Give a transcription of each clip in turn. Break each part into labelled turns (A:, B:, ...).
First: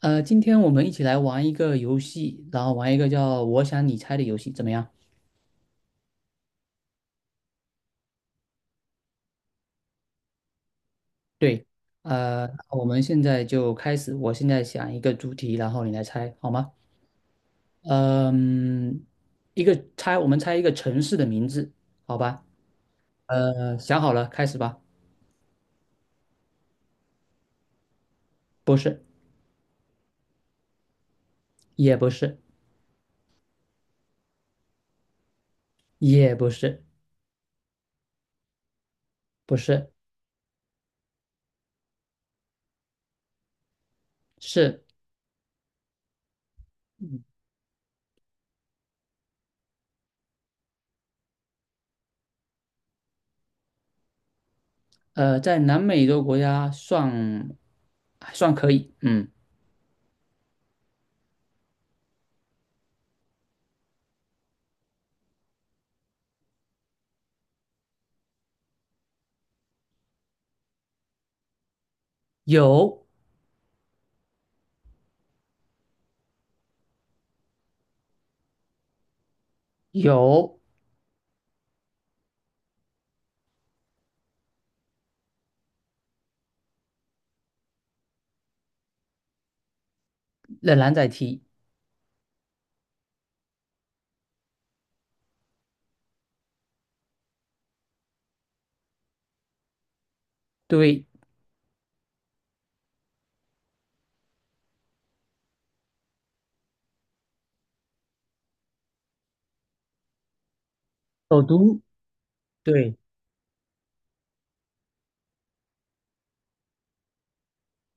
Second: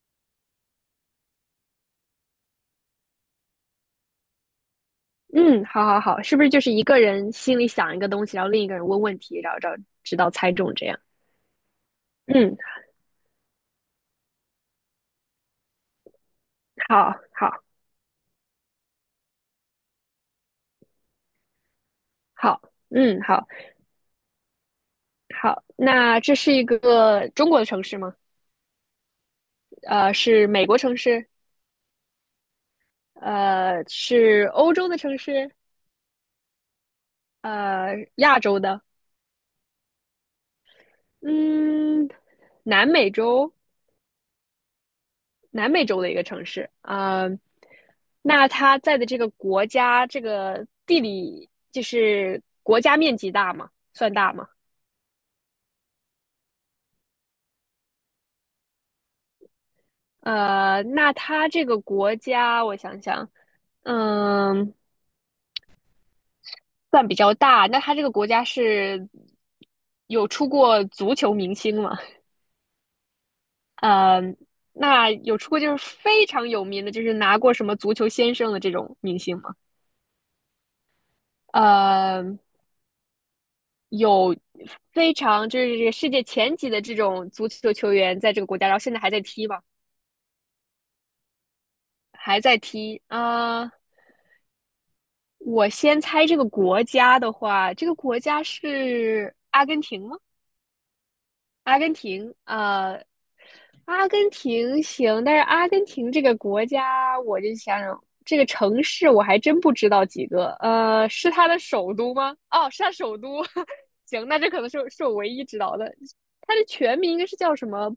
A: 今天我们一起来玩一个游戏，然后玩一个叫“我想你猜”的游戏，怎么样？
B: 嗯，好好好，是不是就是一个人心里想一个东西，然后另一个人问问题，然后找直到猜中这样？
A: 对，
B: 嗯，
A: 我们现在就开始。我现在想一个主题，然后你来猜，好吗？
B: 好，好，
A: 嗯，一个猜，我们猜一个城市的名字，好吧？
B: 好，嗯，好，
A: 想好了，开始吧。
B: 好。那这是一个中国的城市吗？
A: 不是，
B: 是美国城市？
A: 也不是，
B: 是欧洲的城市？
A: 也不是，
B: 亚洲的？
A: 不是，
B: 嗯，南美洲，
A: 是
B: 南美洲的一个城市。那它在的这个国家，这个地理就是国家面积大吗？算大吗？
A: 在南美洲国家算还算可以，嗯，
B: 那它这个国家，我想想，嗯，算比较大。那它这个国家是有出过足球明星吗？
A: 有
B: 呃，那有出过就是非常有名的，就是拿过什么足球先生的这种明星吗？
A: 有，
B: 呃，有非常就是这个世界前几的这种足球球员在这个国家，然后现在还在踢吧，
A: 仍然在踢，
B: 还在踢。啊，我先猜这个国家的话，这个国家是阿根廷吗？
A: 对。
B: 阿根廷，阿根廷行，但是阿根廷这个国家，我就想想，这个城市我还真不知道几个。是
A: 首
B: 它的
A: 都，
B: 首都吗？哦，是它
A: 对，
B: 首都。行，那这可能是是我唯一知道的。它的全名应该是叫什么？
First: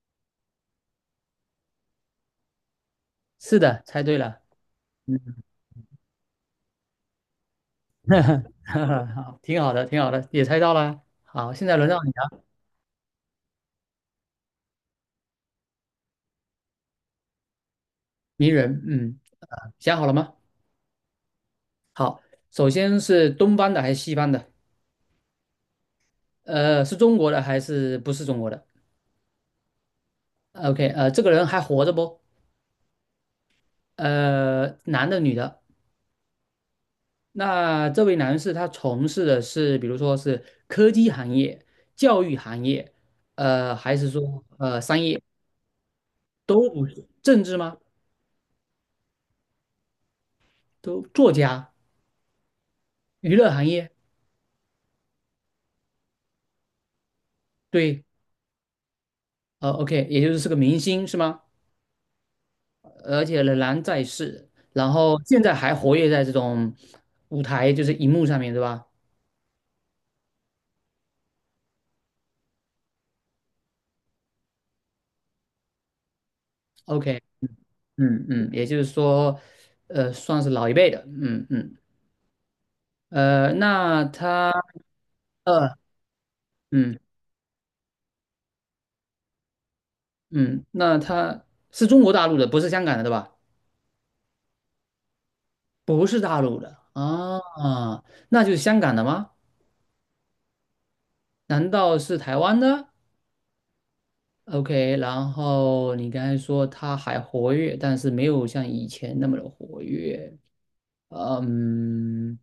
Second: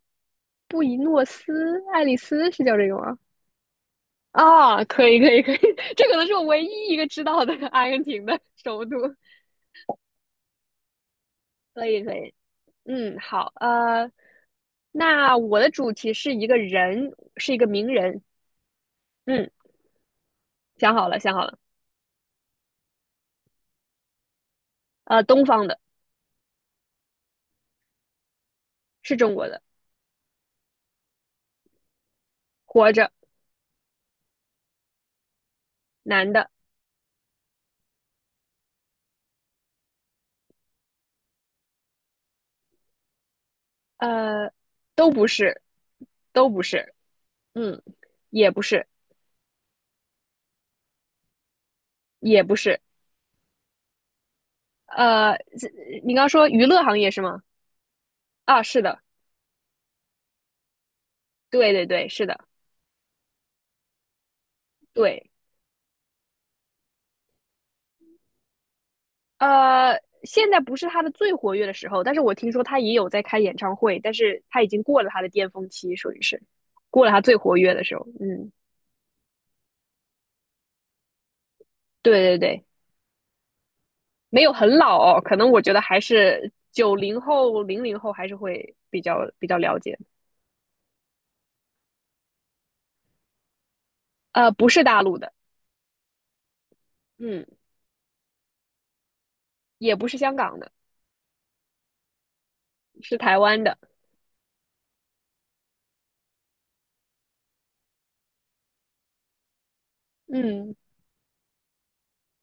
B: 布宜诺斯艾利斯是叫这个吗？
A: 是的，猜对了，
B: 啊，可以，可
A: 嗯，
B: 以，可以，这可能是我唯一一个知道的阿根廷的 首都。
A: 好，挺好的，挺好的，也猜到了。好，现在
B: 可
A: 轮到
B: 以，
A: 你
B: 可以。
A: 了，
B: 嗯，好，那我的主题是一个人，是一个名人。
A: 名人，嗯，
B: 嗯，
A: 想好了吗？
B: 想好了，想好了，
A: 首先是东方的还是西方的？
B: 东方的，
A: 是中国的还是不是中国的
B: 是中国的，
A: ？OK,这个人还活着不？
B: 活着，
A: 男的女的？
B: 男的，
A: 那这位男士他从事的是，比如说是科技行业、教育行业，还是说
B: 呃，
A: 商
B: 都
A: 业
B: 不是，都不
A: 都不
B: 是，
A: 是？政治吗？
B: 嗯，也不是，
A: 都作家、
B: 也不是，
A: 娱乐行业？
B: 呃，你刚说娱乐行业是吗？
A: 对，
B: 啊，是的，
A: 呃，OK,也就是是个明星是吗？
B: 对对对，是的，
A: 而且仍然在世，然后
B: 对，
A: 现在还活跃在这种舞台，就是荧幕上面，对吧
B: 呃，现在不是他的最活跃的时候，但是我听说他也有在开演唱会，但是他已经过了他的巅峰期，属于是过了
A: ？OK,
B: 他最活跃的时候，
A: 嗯嗯，
B: 嗯，
A: 也就是说，算是老一辈的，嗯嗯，
B: 对对对。
A: 呃，那
B: 没
A: 他，
B: 有很老哦，可能我觉
A: 呃，
B: 得还是九
A: 嗯
B: 零后、00后还是会比较了解。
A: 嗯，那他是中国大陆的，不是香港的，对吧？
B: 不是大陆的，
A: 不是大陆的啊，
B: 嗯，
A: 那就是香港的吗？
B: 也不是香港的，
A: 难道是台湾的？
B: 是台湾的，
A: OK,然后你刚才说他还活跃，但是没有像以前那么的活跃。
B: 嗯，
A: 嗯，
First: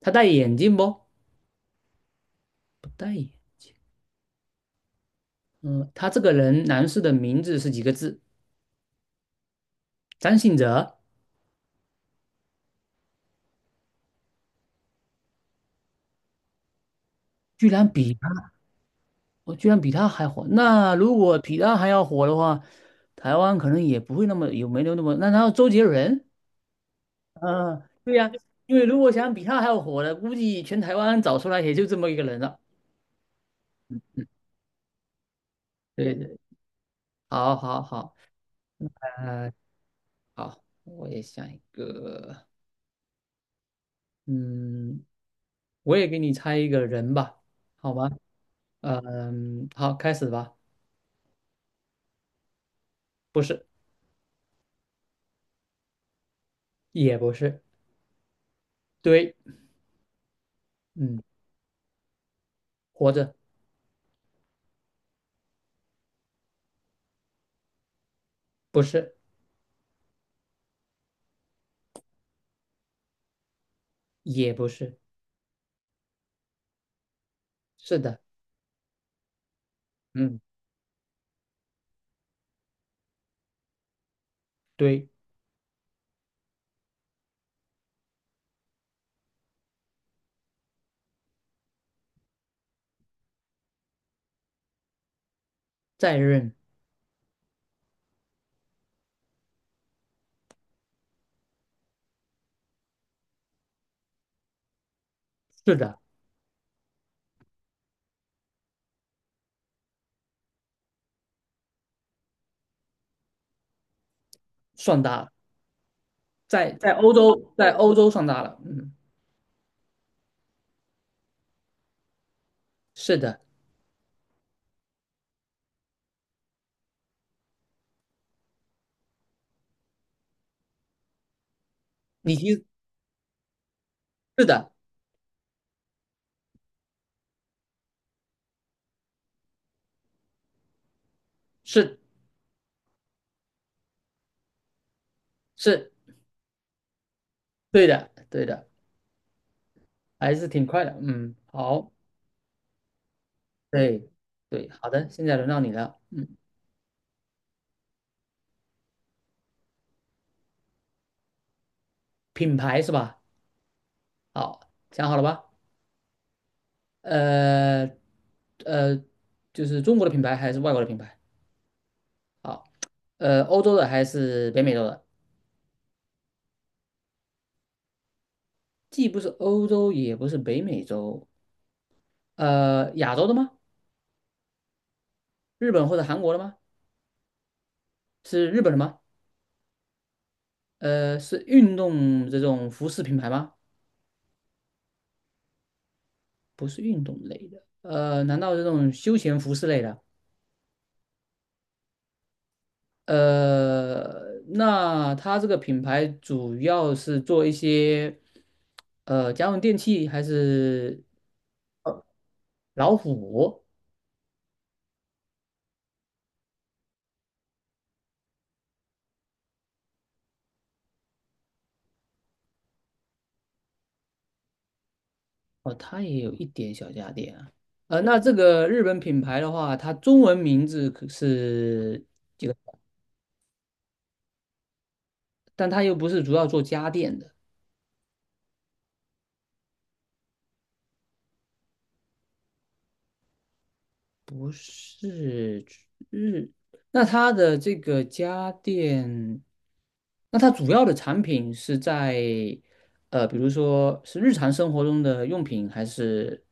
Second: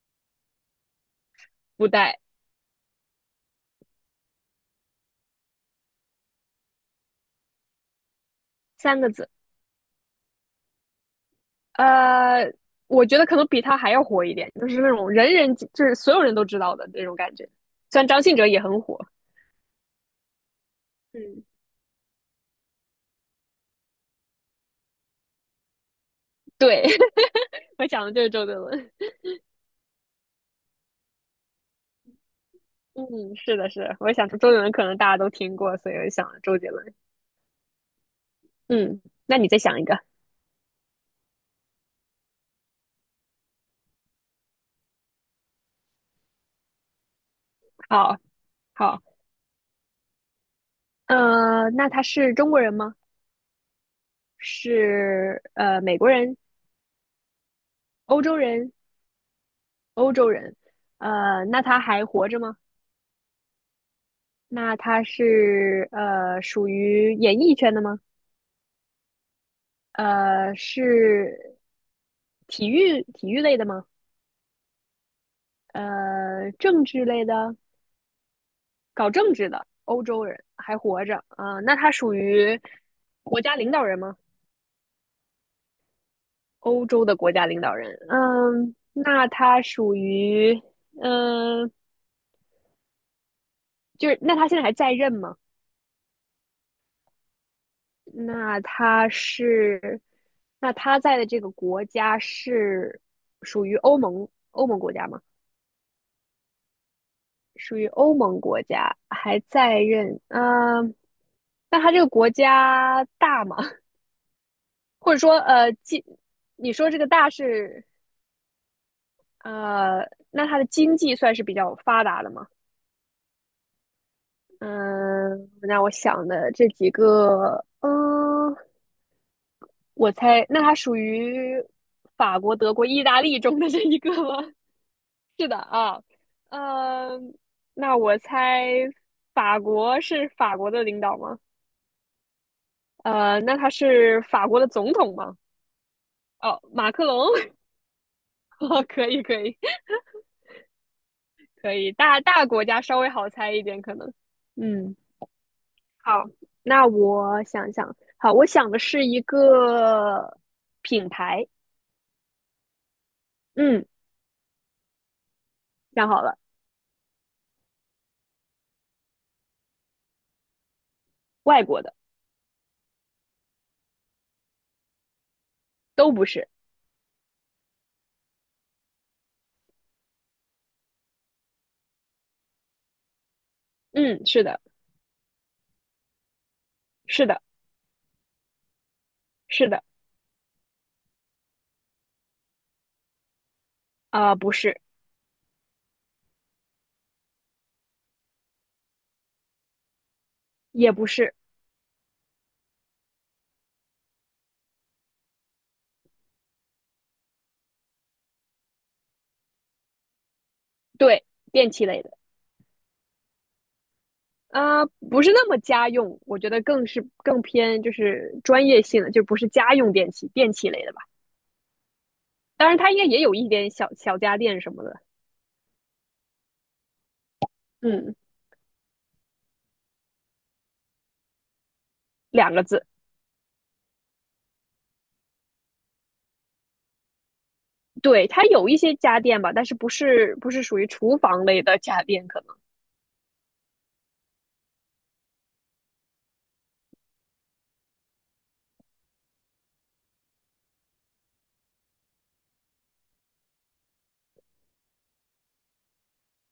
A: 他戴眼镜不？
B: 不带
A: 不戴眼。嗯，他这个人，男士的名字是几个字？
B: 三个字。
A: 张信哲，
B: 呃，我觉得可能比他还要火一点，就是那种人人就是所有人都知道的那种感觉。
A: 居然
B: 虽然
A: 比
B: 张
A: 他，
B: 信哲也很火，
A: 我居然比他还火。那如果
B: 嗯，
A: 比他还要火的话，台湾可能也不会那么有没有那么。那然后周杰伦，
B: 对，
A: 嗯，
B: 我想的
A: 对
B: 就是
A: 呀、
B: 周杰
A: 因为
B: 伦。
A: 如果想比他还要火的，估计全台湾找出来也就这么一个人了。
B: 嗯，是的，是，我
A: 嗯，
B: 想说周杰伦可能大家都听过，所以我
A: 对
B: 想
A: 对，
B: 周杰伦。
A: 好好好。
B: 嗯，那你
A: 呃
B: 再想一个，
A: 好，我也想一个，嗯，我也给你猜一个人吧，好吗？
B: 好好。
A: 嗯，好，开始吧。
B: 那他是中国人吗？
A: 不是，
B: 是美国人、
A: 也不是，
B: 欧洲人、
A: 对，
B: 欧洲人。
A: 嗯，
B: 那他还活着吗？
A: 活着，
B: 那他是属于演艺圈的吗？
A: 不是，
B: 是体育类的吗？
A: 也不是，
B: 政治类的，
A: 是的，
B: 搞政治的欧洲
A: 嗯，
B: 人还活着啊，那他属于国家领导人吗？
A: 对，
B: 欧洲的国家领导人，嗯，那他属于嗯、呃就是那他现在还在任吗？
A: 在任，
B: 那他是，那他在的这个国家是属于欧盟国家吗？
A: 是的，
B: 属于欧盟国家，还在任。嗯、那他这个国家大吗？
A: 算
B: 或
A: 大
B: 者
A: 了，
B: 说，
A: 在
B: 你说
A: 在
B: 这个
A: 欧
B: 大
A: 洲，在
B: 是，
A: 欧洲算大了，嗯，
B: 那他的经济算是比较发达的吗？
A: 是的，
B: 嗯、那我想的这几个，我猜，那它属于
A: 你
B: 法
A: 其
B: 国、
A: 实
B: 德国、意大利中的这一个吗？
A: 是的，
B: 是的啊，呃，那我猜法国是法国的领导吗？
A: 是
B: 那他是法国的总统吗？
A: 是，
B: 哦，马克龙，
A: 对的，对 的，
B: 哦，可以，可以，
A: 还是挺快的，嗯，
B: 可
A: 好，
B: 以，大国家稍微好猜一点，可
A: 对
B: 能，
A: 对，好
B: 嗯，
A: 的，现在轮到你了，
B: 好，
A: 嗯，
B: 那我想想，好，我想的是一个品牌，
A: 品牌是吧？
B: 嗯，
A: 好，想好了吧？
B: 想好了，
A: 呃，呃，就是中国的品牌还是外国的品牌？
B: 外国的，
A: 好，欧洲的还是北美洲的？
B: 都不是，
A: 既不是欧洲，也不是北美洲，亚洲的吗？
B: 嗯，是的，
A: 日本或者韩国的吗？
B: 是的。
A: 是日本的吗？
B: 是的，
A: 是运动这种服饰品牌吗？
B: 啊、不是，
A: 不是运动类的，难道这种休闲服饰类的？
B: 也不是，
A: 那它这个品牌主要是做一些，家用电器还是？
B: 对，电器类的，
A: 老虎
B: 啊、不是那么家用，我觉得更是更偏就是专业性的，就不是家用电器，电器类的吧。当然，它应该也有一点小小家电什么的，
A: 哦，它也有一点小家电啊。
B: 嗯，
A: 那这个日本品牌的话，它中文名字可是这
B: 两
A: 个，
B: 个字，
A: 但它又不是主要做家电的，
B: 对，它有一些家电吧，但是不是属于厨房类的家电，可能，
A: 不是日。那它的这个家电，那它主要的产品是在比如说是日常生活中的用品，还是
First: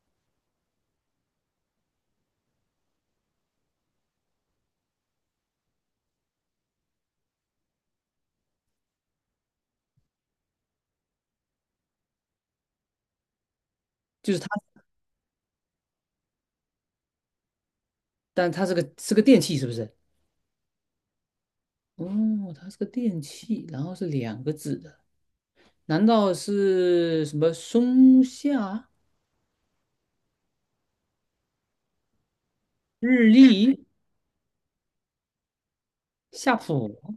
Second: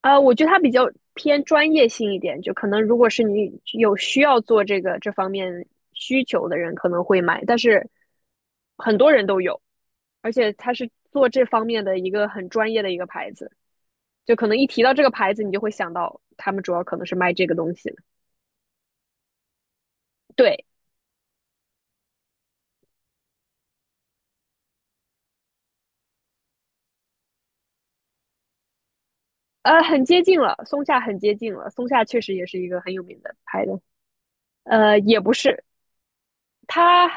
B: 啊，我觉得它比较偏专业性一点，就可能如果是你有需要做这个这方面需求的人，可能会买，但是很多人都有。而且它是做这方面的一个很专业的一个牌子，
A: 就
B: 就
A: 是
B: 可
A: 它，
B: 能一提到这个牌子，你就会想到他们主要可能是卖这个东西的。
A: 但它是个是个电器，是不是？
B: 对，
A: 哦，它是个电器，然后是两个字的。难道是什么松下、
B: 很接近了，松下很接近了，松下确实也是一个很有
A: 日
B: 名的牌
A: 立、
B: 子，也不是，
A: 夏普？
B: 它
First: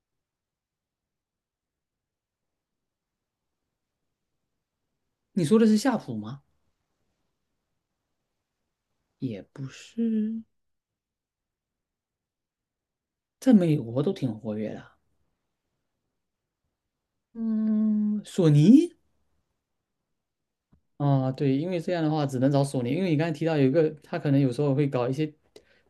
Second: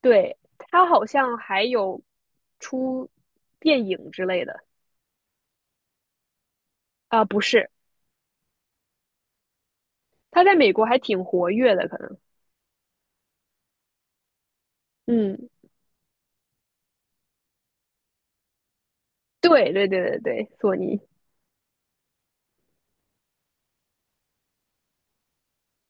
B: 对它好像还有出电影之类的
A: 你说的是夏普吗？
B: 不是，
A: 也不是，
B: 它在美国还挺活跃的，可能，
A: 在美国都挺活跃的。
B: 嗯，
A: 嗯，索尼
B: 对对对对对，索尼。
A: 啊，对，因为这样的话只能找索尼，因为你刚才提到有一个，他可能有时候会搞一些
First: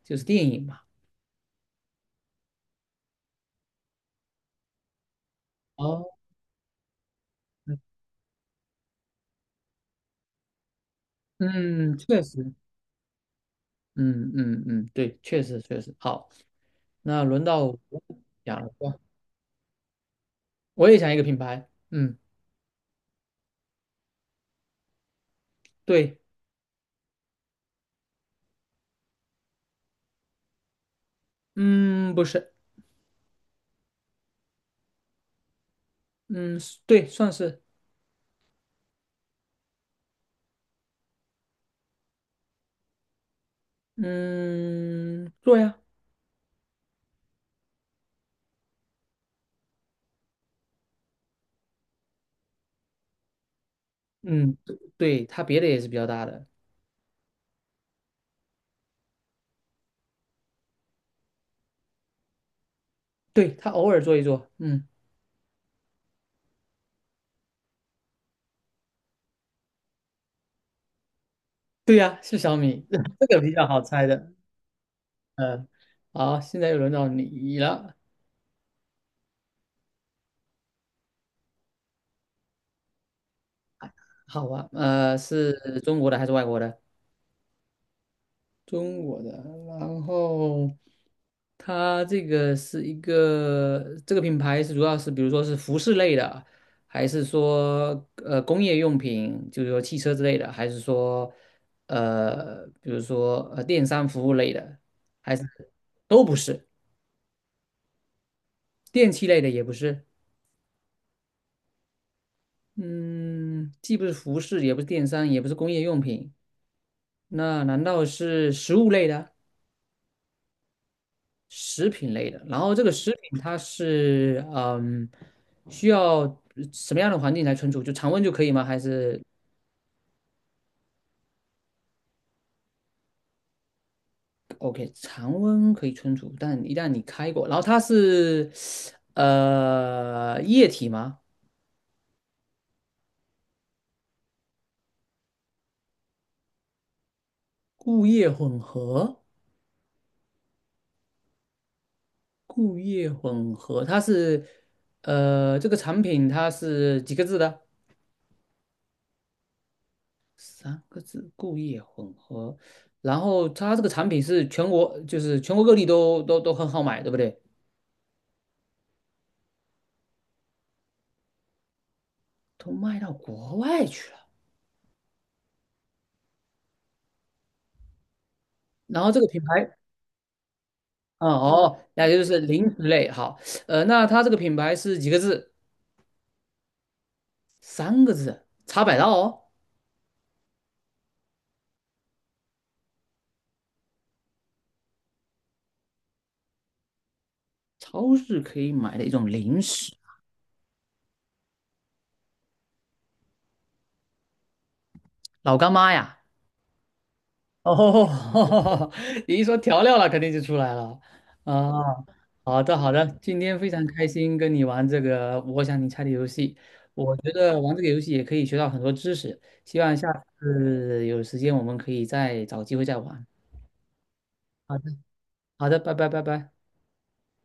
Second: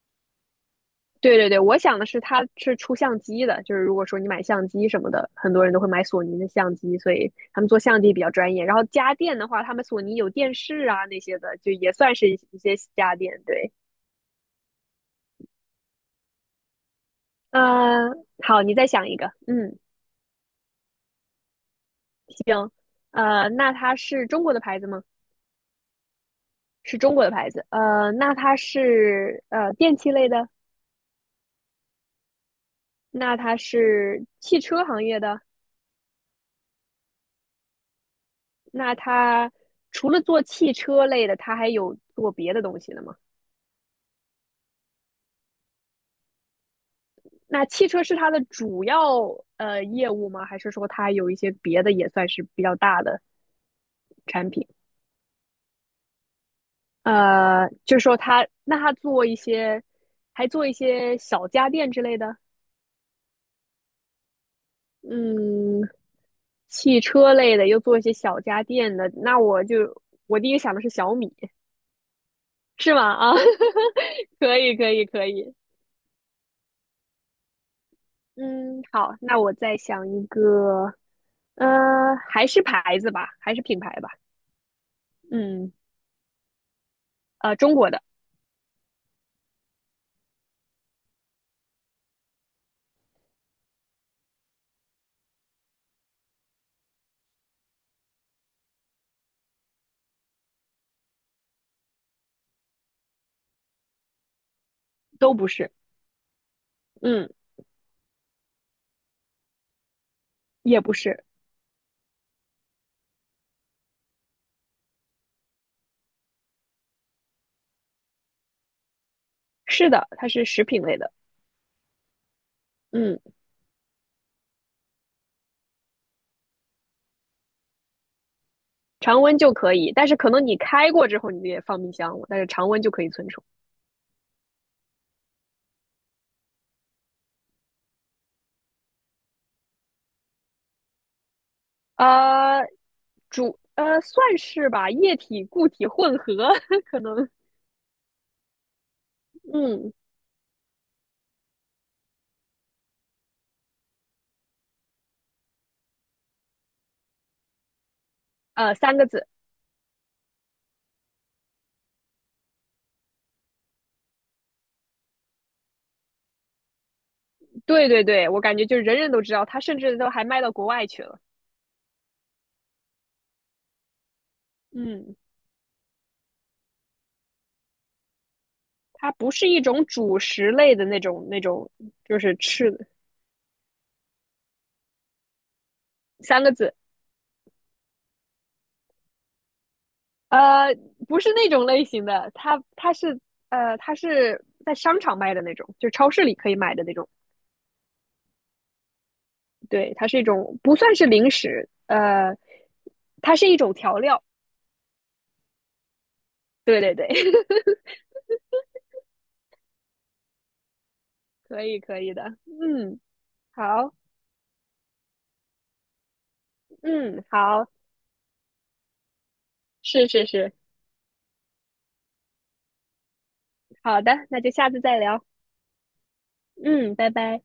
A: 就是电影嘛。
B: 对对对，我想的是它是出相机的，就是如果说你买相机什么的，很多人都会买
A: 哦，
B: 索尼的相机，所以他们做相机比较专业。然后家电的话，他们索尼有电视啊那些的，就也
A: 嗯，
B: 算
A: 确
B: 是一
A: 实，
B: 一些家电。对，
A: 嗯嗯嗯，对，确实确实。好，那轮到我
B: 呃，
A: 讲
B: 好，
A: 了，
B: 你再想一个，嗯，
A: 我也想一个品牌。嗯，
B: 那它是中国的牌子吗？
A: 对，
B: 是中国的牌子，那它是电器类的，
A: 嗯，不是，
B: 那它是汽车行业的，
A: 嗯，对，算是。
B: 那它除了做汽车类的，它还有做别的东西的吗？
A: 嗯，做呀，
B: 那汽车是它的主要业务吗？还是说它有一些别的也算是比较大的产
A: 嗯，
B: 品？
A: 对，对它别的也是比较大的，
B: 就是说它那它做一些，还做一些小家电之类的，
A: 对，它偶尔做一做，嗯，
B: 嗯，汽车类的又做一些小家电的，那我就我第一个想的是小米，
A: 对呀，是小米，
B: 是吗？
A: 这
B: 啊，
A: 个比较好猜 的，
B: 可以可以可以，
A: 嗯，好，现在又轮到你了，
B: 嗯，好，那我再想一个，还是牌子吧，还是品牌吧，
A: 好吧，是
B: 嗯，
A: 中国的还是外国的？
B: 中国的，
A: 中国的，然后它这个是一个这个品牌是主要是比如说是服饰类的，还是说工业用品，就是说汽车之类的，还是说比如说电商服务类的，
B: 都
A: 还是
B: 不是，
A: 都不是，
B: 嗯，
A: 电器类的也不是，
B: 也不是，
A: 嗯，既不是服饰，也不是电商，也不是工业用品，那难道是食物类的？
B: 是的，它是食品类的，
A: 食品类的。然后这个食
B: 嗯，
A: 品它是嗯，需要什么样的环境来存储？就常温就可以吗？还是
B: 常温就可以，但是可能你开过之后你也放冰箱了，但是常温就可以存储。
A: OK,常温可以存储，但一旦你开过，然后它是液体吗？
B: 呃，算是吧，液体固体混合 可能，
A: 固液混合，
B: 嗯
A: 固液混合，它是这个产品它是几个字的？
B: 三个字，
A: 三个字，固液混合。然后它这个产品是全国，就是全国各地都很好买，对不对？
B: 对对对，我感觉就是人人都知道，它甚至都还卖到国外去了，
A: 都卖到国外去了。
B: 嗯，
A: 然后
B: 它
A: 这个
B: 不
A: 品
B: 是一
A: 牌，
B: 种主食类的那
A: 哦
B: 种那种，
A: 哦，那
B: 就
A: 就
B: 是
A: 是零
B: 吃
A: 食
B: 的
A: 类。好，那它这个品牌是几个字？
B: 三个字，
A: 三个字，茶百道哦，
B: 呃，不是那种类型的，它是在商场卖的那种，就超市里可以买的那种。
A: 超市可以买的一种零
B: 对，
A: 食，
B: 它是一种不算是零食，它是一种调料。
A: 老干妈呀。
B: 对对对，
A: 哦，你一说调料了，肯定就出来了。
B: 可以
A: 啊，
B: 可以的。
A: 好的好
B: 嗯，
A: 的，今天非常
B: 好，
A: 开心跟你玩这个我想你猜的游戏。我
B: 嗯，
A: 觉得
B: 好，
A: 玩这个游戏也可以学到很多知识，希望下
B: 是是是，
A: 次有时间我们可以再找机会再玩。
B: 好的，那就下次再聊。
A: 好的，拜拜，拜拜。
B: 嗯，拜拜。